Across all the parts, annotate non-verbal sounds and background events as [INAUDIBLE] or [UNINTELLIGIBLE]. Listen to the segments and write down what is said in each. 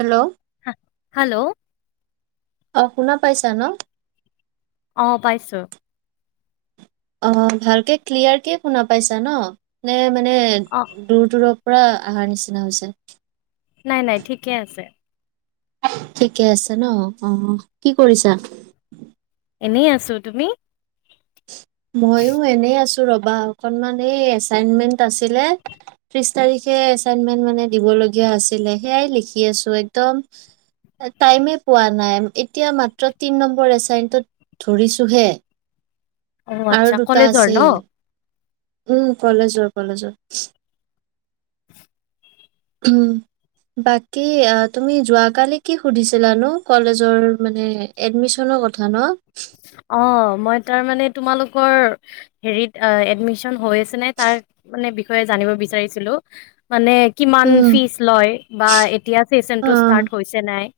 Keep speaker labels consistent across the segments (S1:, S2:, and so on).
S1: Hello
S2: hello.
S1: অ শুনা পাইছা ন।
S2: অ পাইছো।
S1: অ ভালকে ক্লিয়াৰকে শুনা পাইছা ন নে মানে
S2: অ
S1: দূৰ দূৰ- পৰা আহাৰ নিচিনা হৈছে।
S2: নাই নাই ঠিকে আছে।
S1: ঠিকে আছে ন অ কি কৰিছা।
S2: এনেই আছো তুমি।
S1: মইয়ো এনে আছো। ৰবা অকনমান এই এছাইনমেণ্ট আছিলে ত্ৰিছ তাৰিখে এছাইনমেণ্ট মানে দিবলে দিব লগীয়া আছিলে সেয়াই লিখি আছো একদম। টাইমে পোৱা নাই এতিয়া মাত্ৰ তিন নম্বৰ এচাইনটোত ধৰিছোহে।
S2: অ
S1: আৰু
S2: আচ্ছা
S1: দুটা
S2: কলেজৰ
S1: আছে
S2: ন
S1: উম কলেজৰ কলেজৰ। উম। বাকি অ তুমি যোৱাকালি কি সুধিছিলা নো কলেজৰ মানে এডমিশ্যনৰ কথা ন।
S2: অ মই তাৰমানে তোমালোকৰ সেৰি আ এডমিশ্যন হৈ আছে নে তাৰ মানে বিষয়ে জানিব বিচাৰিছিলো মানে কিমান
S1: উম।
S2: ফিজ লয় বা এতিয়া ফেশ্বন তো
S1: অ',
S2: ষ্টাৰ্ট হৈছে নাই?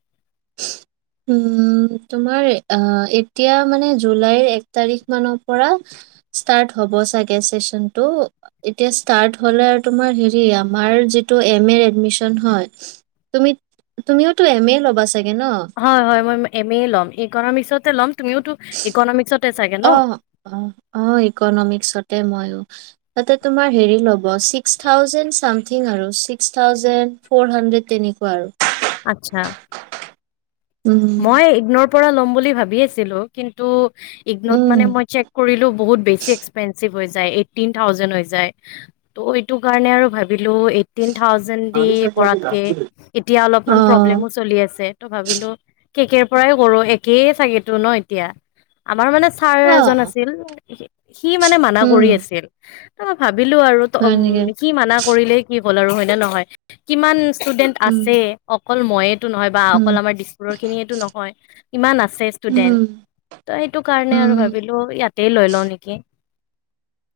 S1: উম তোমাৰ আহ এতিয়া মানে জুলাইৰ এক তাৰিখ মানৰ পৰা। ষ্টাৰ্ট হব ছাগে চেচনটো এতিয়া ষ্টাৰ্ট হলে আৰু তোমাৰ হেৰি আমাৰ যিটো এম এ এডমিশ্যন হয় তুমি তুমিওটো এম এ ল'বা চাগে ন
S2: হয় হয় মই এম এ ল'ম ইকনমিক্সতে ল'ম তুমিওটো ইকনমিক্সত
S1: অ অ অ ইকনমিক্সতে মই ও তাতে তুমাৰ হেৰি ল'ব ছিক্স থাউজেন্ড চামথিং আৰু ছিক্স থাউজেন্ড ফৰ হান্ড‌্ৰেড তেনি সেনেকুৱা আৰু।
S2: আচ্ছা।
S1: উম,
S2: মই ইগ্নৰৰ পৰা ল'ম বুলি ভাবি আছিলো কিন্তু ইগনত মানে
S1: উম।
S2: মই চেক কৰিলো বহুত বেছি এক্সপেঞ্চিভ হৈ যায় এইটট্ৰিন থাউজেণ্ড হৈ যায় ত এইটো কাৰণে আৰু ভাবিলো এইটিন থাউজেণ্ড দি কৰাতকে এতিয়া অলপমান
S1: অ',
S2: প্ৰব্লেমো চলি আছে ত' ভাবিলো কেকৰ পৰাই কৰোঁ, একেই চাগেইেতো ন' এতিয়া। আমাৰ মানে ছাৰ এজন
S1: অ',
S2: আছিল। সি মানে, মানা
S1: উম,
S2: কৰি আছিল। অ'! ভাবি ভাবিলো আৰু
S1: হয় নেকি?
S2: সি মানা কৰিলেই কি হ'ল আৰু হয়নে নহয়? কিমান ষ্টুডেণ্ট
S1: উম,
S2: আছে, অকল মইয়েতো নহয় বা
S1: উম,
S2: অকল আমাৰ খিনিয়েটো নহয়। ইমান আছে ষ্টুডেন্ট।
S1: উম,
S2: ত' সেইটো কাৰণে আৰু
S1: উম,
S2: ভাবিলোঁ ইয়াতেই লৈ লওঁ নেকি।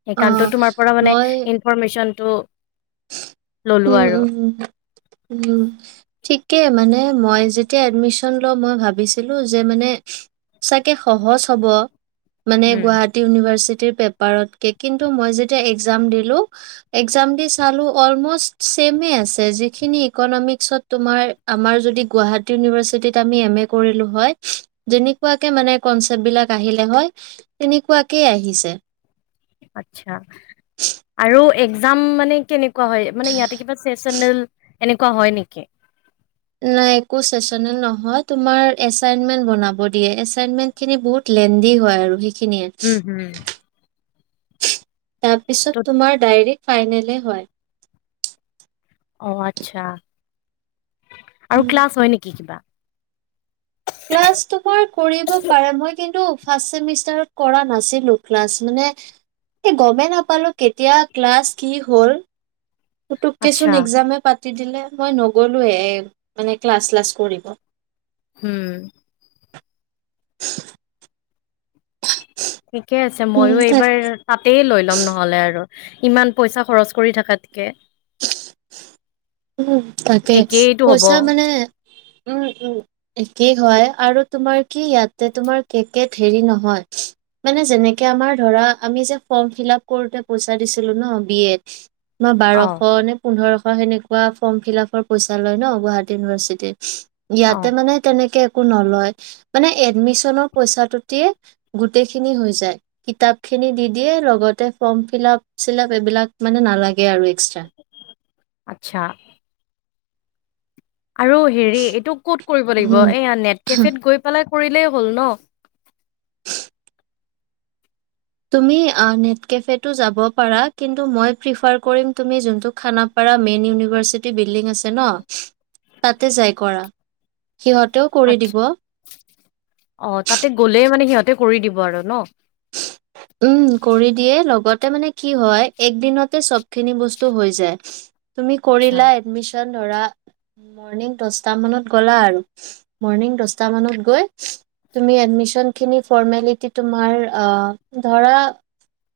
S2: সেইকাৰণটো
S1: অ'।
S2: তোমাৰ পৰা মানে,
S1: মই
S2: ইনফৰমেশ্চনটো
S1: উম, উম, উম, ঠিকেই মানে মই যেতিয়া এডমিচন লওঁ মই ভাবিছিলোঁ যে মানে, চাগে সহজ হ'ব! মানে
S2: উম।
S1: গুৱাহাটী ইউনিভাৰ্চি ইউনিভাৰ্চিটি পেপাৰতকে। মই যেতিয়া একজাম দিলোঁ। একজাম দি চালোঁ অলমষ্ট চেমে আছে। যিখিনি ইকনমিক্সত তোমাৰ, আমাৰ, যদি গুৱাহাটী ইউনিভাৰ্চিটিত আমি এম এ কৰিলোঁ হয়, যেনেকুৱাকে মানে কনচেপ্ট বিলাক আহিলে‌ হয়, সেনেকুৱাকে আহি ছে।
S2: আচ্ছা আৰু একজাম মানে, কেনে কেনেকুৱা হয়? মানে, ইয়াতে কিবা চেচনেল এনেকুৱা হয় নেকি?
S1: নাই, একো চেচনেল নহয়। তোমাৰ, এছাইনমেণ্ট বনাব দিয়ে। এছাইনমেণ্ট খিনি বহুত [UNINTELLIGIBLE] হয় আৰু। সেইখিনিয়ে
S2: উম! উ!
S1: তাৰপিছত, তোমাৰ ডায়ৰেক ফাইনেলে হয়।
S2: অ'! আচ্ছা আৰু ক্লাছ হয় নেকি কিবা?
S1: ক্লাছ তোমাৰ কৰিব পাৰে। মই কিন্তু, ফাৰ্ষ্ট চেমিষ্টাৰত কৰা নাছিলোঁ ক্লাছ, মানে, গমেই নাপালোঁ। কেতিয়া ক্লাছ, কি হ'ল
S2: আচ্ছা,
S1: পুতুককেচোন একজামে পা দিলে। মই নগলোৱে, মানে ক্লাছ [UNINTELLIGIBLE] কৰিব।
S2: হু!
S1: [UNINTELLIGIBLE]
S2: ঠিকে আছে।
S1: উম
S2: মইয়ো
S1: তাক
S2: এইবাৰ, তাতে লৈ ল'ম নহ'লে আৰু। ইমান পইচা খৰচ কৰি থকাতকে।
S1: উম! তাকে,
S2: একেইটো হ'ব
S1: পইচা মানে উম, উ, ম একে হয় আৰু তোমাৰ কি ইয়াতে, তোমাৰ কেকেত হেৰি নহয়। মানে, যেনেকে আমাৰ ধৰা, আমি যে ফৰ্মফিলাপ কৰোঁতে পইচা দিছিলো ন' বি এত। মই
S2: অ
S1: বাৰশ নে পোন্ধৰশ, সেনেকুৱা ফৰ্ম ফিলাপৰ পইচা লয় ন' গুৱাহাটী ইউনিভাৰ্চিটিত।
S2: অ
S1: ইয়াতে মানে, তেনেকে নলয়। মানে, এডমিছনৰ পইচাটো দি গোটেই খিনি হৈ যায়। কিতাপ খিনি খিনি দি দিয়ে। লগতে, ফৰ্ম ফিলাপ, চিলাপ এইবিলাক মানে, নালাগে আৰু এক্সট্ৰা।
S2: আচ্ছা! আৰু হেৰি, এইটো ক'ত কৰিব লাগিব।
S1: উম
S2: এইয়া, নেট কেফেত গৈ পেলাই কৰিলেই হ'ল ন'।
S1: তুমি আঁ নেট কেফেটো যাব পাৰা। কিন্তু, মই প্ৰিফাৰ কৰিম তুমি যোনটো, খানাপাৰা খানাপাৰা মেইন ইউনিভাৰ্চিটিৰ বিল্ডিং আছে ন', তাতে যাই কৰা। সিহঁতেও কৰি
S2: আচ্ছা!
S1: দিব
S2: অ'! তাতে গ'লে মানে, সিহঁত সিহঁতে কৰি দিব আৰু ন'।
S1: তাৰ মানে, কি হৈ এক দিনতে চব খিনি বস্তু হৈ যায়। তুমি
S2: আচ্ছা
S1: কৰিলা এডমিছন এডমিছন ধৰা মৰ্নিং দহটা মানত গ'লা আৰু। মৰ্ণিং দহটা মানত গৈ এডমিছনখিনি ফৰ্মেলিটি তোমাৰ, আঁ ধৰা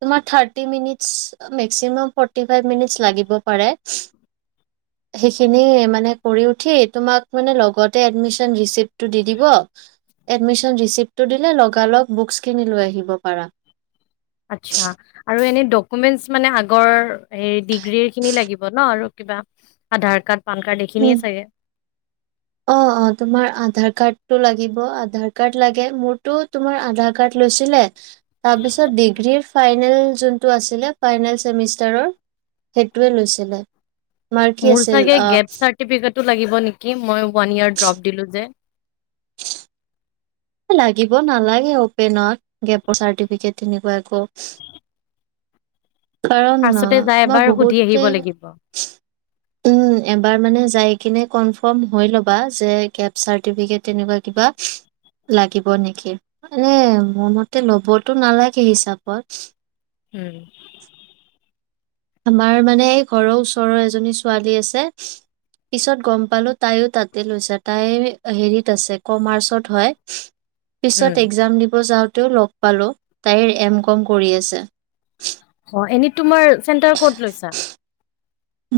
S1: তোমাৰ thirty minutes, maximum forty five minutes লাগিব পাৰে। সেইখিনি মানে কৰি উঠি তোমাক মানে লগতে এডমিশন ৰিচিপ্টটো দি দিব। এডমিশন ৰিচিপ্টটো দিলে লগালগ বুকচখিনি লৈ আহিব পাৰা।
S2: আচ্ছা আৰু এনে ডকুমেন্টচ মানে আগৰ। হেই ডিগ্ৰীৰ খিনি লাগিব ন আৰু কিবা আধাৰ কাৰ্ড। পান কাৰ্ড
S1: উ
S2: এইখিনিয়ে চাগে
S1: অ অ তোমাৰ আধাৰ কাৰ্ড। লাগ আ কাৰ লাগে মোৰতটো তুমাৰ আধ কাৰ্ লৈছিলে তাৰপিছি। ফাইনেল যোনটো আছিলে ফাইনেল চেমিষ্টাৰৰ সেইটোৱে লৈছিলে। মাৰ্কী
S2: মোৰ
S1: আছিল
S2: চাগে
S1: অ।
S2: গেপ চাৰ্টিফিকেটো লাগিব নেকি মই ওৱান ইয়েৰ ড্ৰপ দিলোঁ যে।
S1: লাগিব নালাগে অপেন গেপৰ চাৰ্টিফিকেট তেনেকুৱা একো। কাৰণ
S2: ফাৰ্ষ্টতে যাই
S1: মই
S2: এবাৰ সুধি
S1: বহুতে
S2: আহিব লাগিব।
S1: উম এবাৰ মানে। কিনে কনফ হৈ ল'বা যে চটি তেনেকুৱা কিবা। লাগিব নেকি এ মোৰ মতে ল'বতো নালাগে হিচাপত।
S2: উম।
S1: আমাৰ মানে ঘৰৰ ওচৰৰ এজনী ছোৱালী আছে। পিছত গম পালো তাইও তাতে লৈছে তাই হেৰিত আছে কমাৰ্চত হয়।
S2: উম।
S1: পিছত একজাম দিব যাওঁতে। তেওঁ লগ পালোঁ তাইৰ এম কম কৰি আছে।
S2: অ', এনে তোমাৰ চেণ্টাৰ ক'ত লৈছা।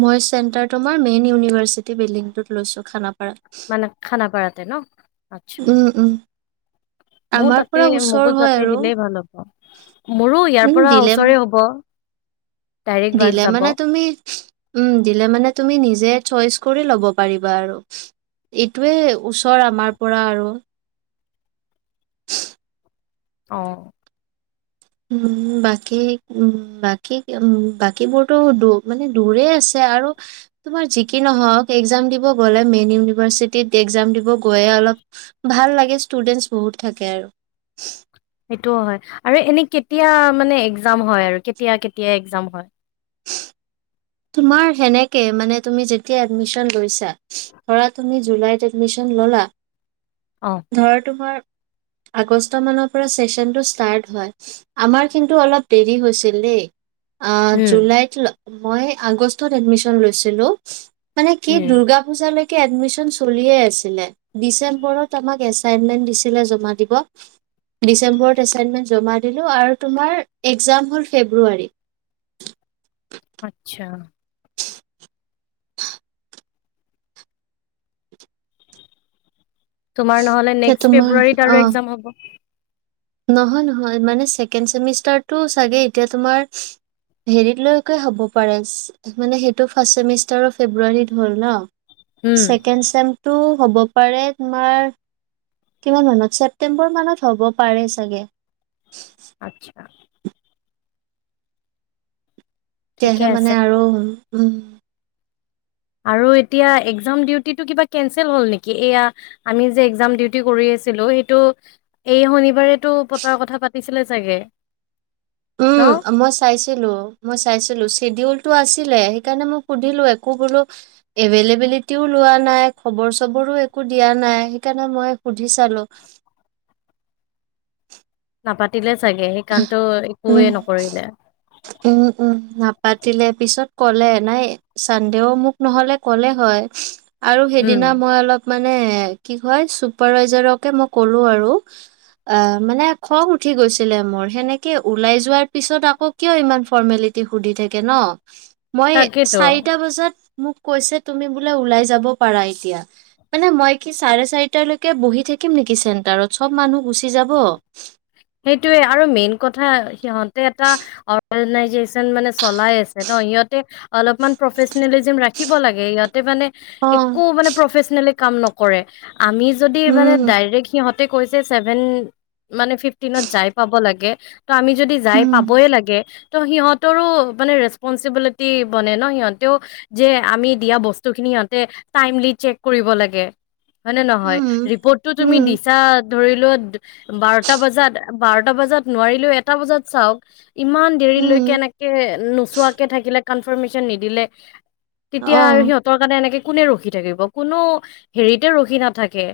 S1: মই চেণ্টাৰ তোমাৰ মেইন ইউনিভাৰ্চিটি বিল্ডিংটোত লৈছো খানা।
S2: মানে খানা পাৰাতে ন আচ্ছা।
S1: উম, উম,
S2: মোৰ
S1: আমাৰ পৰা
S2: তাতে
S1: ওচৰ
S2: মগোত
S1: হয়
S2: যাতে
S1: আৰু।
S2: দিলেই ভাল হ'ব মোৰো ইয়াৰ
S1: উম,
S2: পৰা
S1: দিলে
S2: ওচৰে হব। ডাইৰেক্ট বাছ
S1: দিলে
S2: যাব।
S1: মানে তুমি উম দিলে মানে তুমি নিজে। চইচ কৰি ল'ব পাৰিবা আৰু। এইটোৱে ওচৰ আমাৰ পৰা আৰু।
S2: অ।
S1: উম বাকী উ বাকী উ বাকীবোৰতো দ মানে দূৰে আছে। আৰু তোমাৰ য কি নহক একজাম দিব গলে মেইন ইভাৰ্চিট একজাম দিব। ভাল লাগে ষ্টুডেনছ বহুত থাকে আৰু।
S2: সেইটোও হয় আৰু এনে কেতিয়া মানে একজাম হয় আৰু কেতিয়া কেতিয়া একজাম হয়।
S1: তোমাৰে হেনেকে মান তুমি যেতিয়া এডমিশন লৈছা ধৰা তুমি জুলাইত এডমিছন। ললা
S2: অ'।
S1: ধৰা তোমাৰ। আগষ্ট মানৰ পৰা চেচনটো ষ্টাৰ্ট হয় আমাৰ কিন্তু অলপ দেৰি হৈছিল দেই।
S2: উম,
S1: জুলাইত মই আগষ্টত এডমিশ্যন লৈছিলোঁ। মানে কি দ
S2: উম।
S1: দুৰ্গা পূজা লৈকে। এডমিশন চলিয়ে আছিলে ডিচেম্বৰত আমাক এচাইনমেন্ট দিছিলে জমা দিব। ডিচেম্বৰত এছাইনমেণ্ট। আৰু তোমাৰ একজাম হল ফেব্ৰুৱাৰী।
S2: আতছা। তোমাৰ নহ'লে
S1: এতিয়া
S2: নেক্সট
S1: তোমাৰ
S2: ফেব্ৰুৱাৰীত
S1: অ
S2: আৰু এক্জাম হ'ব।
S1: নহয় নহয় মানে ছেকেণ্ড চেমিষ্টাৰটো চাগে এতিয়া তোমাৰ। হেৰিত লৈকে হ'ব পাৰে মানে সেইটো ফাৰ্ষ্ট চেমিষ্টাৰৰ ফেব্ৰুৱাৰীত হ'ল ন।
S2: উম।
S1: ছেকেণ্ড চেমটো হ'ব পাৰে তোমাৰ। কিমান মানত ছেপ্তেম্বৰ মানত হ'ব পাৰে চাগে।
S2: আচ্ছা, ঠিকে
S1: তেতিয়াহে
S2: আছে।
S1: মানে আৰু উম।
S2: আৰু এতিয়া একজাম ডিউটিটো কিবা কেনচেল হল নেকি এয়া আমি যে একজাম ডিউটি কৰি। ছিলো সেইটো এই শনিবাৰেতো পতাৰ কথা পাতিছিলে চাগে। ন?
S1: উম মই চাইছিলো মই চাইছিলো চিডিউল। টো আছিলে সেইকাৰণে মই সুধিলোঁ একো বোলো এবেল এবেলেটিও। লোৱা নাই খবৰ চবৰো একো দিয়া নাই সেইকাৰণে মই সুধি চালো [INAUDIBLE]
S2: নাপাতিলে চাগে সেই কাৰণেটো
S1: উম
S2: একোৱে নকৰিলে।
S1: উম- উম নাপাতিলে পিছত ক'লে নাই চানডেও মোক নহলে ক'লে হয়। আৰু
S2: উম,
S1: সেইদিনা মই অলপ মানে কি কয় চুপাৰভাইজাৰকে মই ক'লো আৰু অহ, মানে খং উঠি গৈছিলে মোৰ সেনেকে ওলাই যোৱাৰ পিছত আকৌ কিয় ইমান ফৰ্মেলিটি সুধি থাকে ন' মই
S2: তাকেতো।
S1: চাৰিটা বজাত মোক কৈছে তুমি বোলে ওলাই যাব পাৰা এতিয়া মানে মই কি চাৰে- চাৰিটাৰ লৈকে বহি থাকি থাকিম নিকি চেণ্টাৰত চব মানুহ গুচি যাব।
S2: সেইটোয়ে আৰু মেইন কথা সিহঁত এটা অৰ্গেনাইজেচন মানে চলাই আছে ন' সিহতে অলপমান প্ৰফেচনেলিজিম ৰাখিব লাগে ইয়াতে মানে
S1: অ
S2: একো মানে প্ৰফেচনেল কাম নকৰে আমি যদি মানে
S1: উম
S2: ডাইৰেক্ট সিহঁতে কৈছে যে চেভেন মানে ফিফটিনত যাই পাব লাগে। ত' আমি যদি যাই
S1: উম
S2: পাবয় লাগে ত' সিহঁতৰো মানে ৰেচপনচিবিলিটি বনে ন' সিহঁতেও যে আমি দিয়া বস্তু খিনি সিহঁতে টাইমলি চেক কৰিব লাগে হয় নে নহয়?
S1: উম
S2: ৰিপোৰ্টটো তুমি
S1: উম
S2: দিছা ধৰিলোৱা বাৰটা বজাত -বাৰটা বজাত নোৱাৰিলেও এটা বজাত চাওক ইমান দেৰিলৈকে
S1: উম
S2: এনেকে নোচোৱাকে থাকিলে কনফাৰ্মেশ্যন নিদিলে তেতিয়া আৰু
S1: অ।
S2: সিহঁতৰ কাৰণে এনেকে কোনে ৰখি থাকিব। কোনো হেৰিতে ৰখি নাথাকে।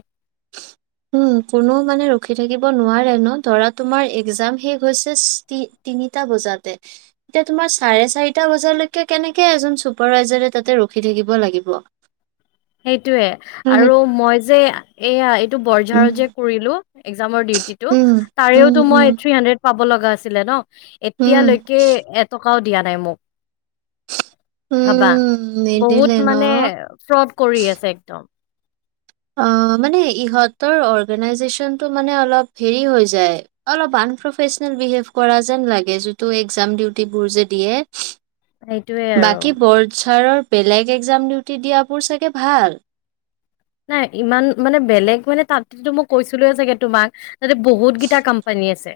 S1: উম, কোনোও মানে ৰখি থাকিব নোৱাৰে ন' ধৰা তোমাৰ একজাম শেষ হৈছে তিনিটা বজাতে এতিয়া তোমাৰ চাৰে- চাৰিটা বজালৈকে কেনেকে এজন চুপাৰভাইজাৰে তাতে ৰখি থাকিব লাগিব।
S2: সেইটোয়ে
S1: উম, সেই-
S2: আৰু মই যে এয়া
S1: উম,
S2: বৰঝাৰত যে কৰিলো এক্সামৰ ডিউটিটো,
S1: উম,
S2: তাৰেও
S1: উম,
S2: টো মই
S1: উম,
S2: থ্ৰি হান্দ্ৰেড পাব লগা আছিলে ন'
S1: উম,
S2: এতিয়ালৈকে এটকাও দিয়া নাই মোক। ভাবা
S1: উম নিদিলে
S2: বহুত
S1: ন?
S2: মানে ফ্ৰড কৰি আছে একদম।
S1: অ', মানে ইহঁতৰ অৰ্গেনাইজেচনটো মানে অলপ হেৰি হৈ যায়, অলপ আনপ্ৰফেচনেল বিহেভ কৰা যেন লাগে যিটো একজাম ডিউটিবোৰ যে দিয়ে
S2: সেইটোৱে আৰু
S1: বাকী বৰ্ড ছাৰৰ বেলেগ একজাম ডিউটি দিয়াবোৰ চাগে ভাল
S2: নাই ইমান মানে বেলেগ মানে তাত মই কৈছিলো চাগে তোমাক, তাতে বহুত গিতা কম্পানী আছে।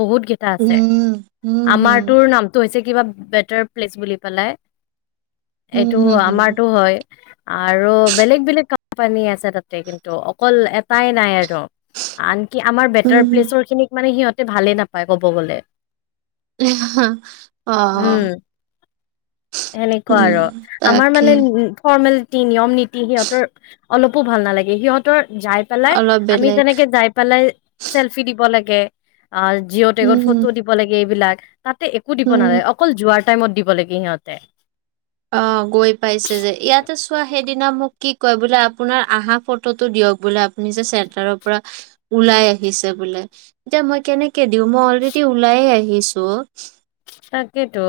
S2: বহুত কেইটা আছে।
S1: উম, উম, হুম,
S2: আমাৰটোৰ নামটো হৈছে কিবা বেটাৰ প্লেচ বুলি পেলাই।
S1: উম,
S2: এইটো
S1: হুম, হুম,
S2: আমাৰতটো হয়। আৰু বেলেগ -বেলেগ কোম্পানী আছে তাতে কিন্তু, অকল এটাই নাই আৰু আনকি আমাৰ বেটাৰ
S1: উম,
S2: প্লেচৰ খিনিক মানে সিহঁতে ভালে নাপায় ক'ব গলে
S1: [UNINTELLIGIBLE]
S2: উম
S1: অ',
S2: সেনেকুৱা
S1: উম,
S2: আৰু আমাৰ
S1: তাকে
S2: মানে ফৰ্মেল তি, নিয়ম- নীতি সিহঁতৰ অলপো ভাল নালাগে সিহঁতৰ যাই পেলাই
S1: অলপ
S2: আমি
S1: বেলেগ।
S2: তেনেকে যাই পেলাই চেলফি দিব লাগে। আৰু জিঅ' টেগত
S1: উম,
S2: ফটো দিব লাগে এইবিলাক তাতে একো দিব
S1: উম।
S2: নালাগে অকল যোৱাৰ টাইমত দিব লাগে সিহঁতে।
S1: আহ গৈ পাইছে যে। ইয়াতে চোৱা সেইদিনা মোক কি কয় বোলে, আপোনাৰ আহা ফটোটো দিয়ক বোলে আপুনি যে চেণ্টাৰৰ পৰা ওলাই আহিছে বোলে। এতিয়া মই কেনেকে দিওঁ মই অলৰেডি ওলাইে আহিছো।
S2: তাকেতো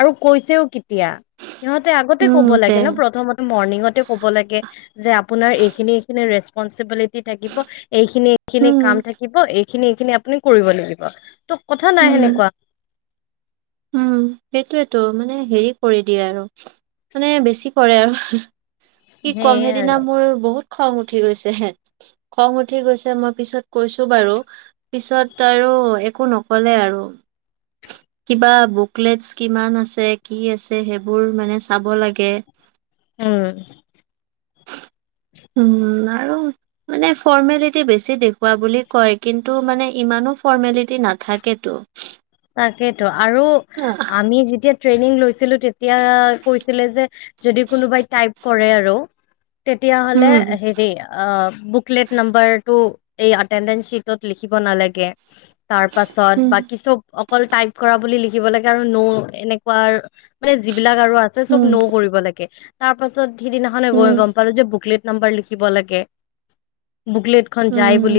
S2: আৰু কৈছেও কিতিয়া সিহঁতে আগতে
S1: উম,
S2: কব
S1: তে
S2: লাগে ন' প্ৰথমতে মৰ্ণিঙতে ক'ব লাগে, যে আপোনাৰ এইখিনি এইখিনি ৰেচ ষ্পঞ্চবিলিটি থাকিব, এইখিনি -এইখিনি
S1: উম,
S2: কাম থাকিব এইখিনি -এইখিনি আপুনি কৰিব লাগিব। তোক কথা নাই
S1: উম,
S2: সেনেকুৱা।
S1: উম সেইটোয়েতো, মানে হেৰি কৰি দিয়ে আৰু মানে বেছি কৰে আৰু কি কম
S2: সেয়ে আৰু
S1: সেইদিনা মোৰ বহুত খং উঠি গৈছে, হে খং উঠি গৈছে মই পিছত কৈছো বাৰু পিছত আৰু একো নক'লে আৰু কিবা বুকলেটছ কিমান আছে, কি আছে, সেইবোৰ মানে চাব লাগে
S2: উম।
S1: [INAUDIBLE] উম আৰু মানে ফৰ্মেলিটি বেছি দেখোৱা বুলি কয়। কিন্তু মানে ইমান ফৰ্মলিতী নাথাকেতটো
S2: তাকেইেতো আৰু আমি যেতিয়া ট্ৰেইনিং লৈছিলো তেতিয়া কৈছিলে যে কোনোবাই টাইপ কৰে আৰু তেতিয়াহলে
S1: হুম
S2: হেৰি বুকলেট নাম্বাৰটো এই আটেনডেঞ্চ শ্বিটত লিখিব নালাগে। তাৰ পাছত
S1: হুম
S2: বাকী চব অকল টাইপ কৰা বুলি লিখিব লাগে আৰু নৌ এনেকুৱা মানে যিবিলাক আৰু আছে চব
S1: হুম
S2: নৌ কৰিব লাগে তাৰ পাছত সিদিনাখনে গৈ
S1: হুম
S2: গম পালো যে বুকলেট নাম্বৰ লিখিব লাগে, বোকলেট খন যায়
S1: হুম
S2: বুলি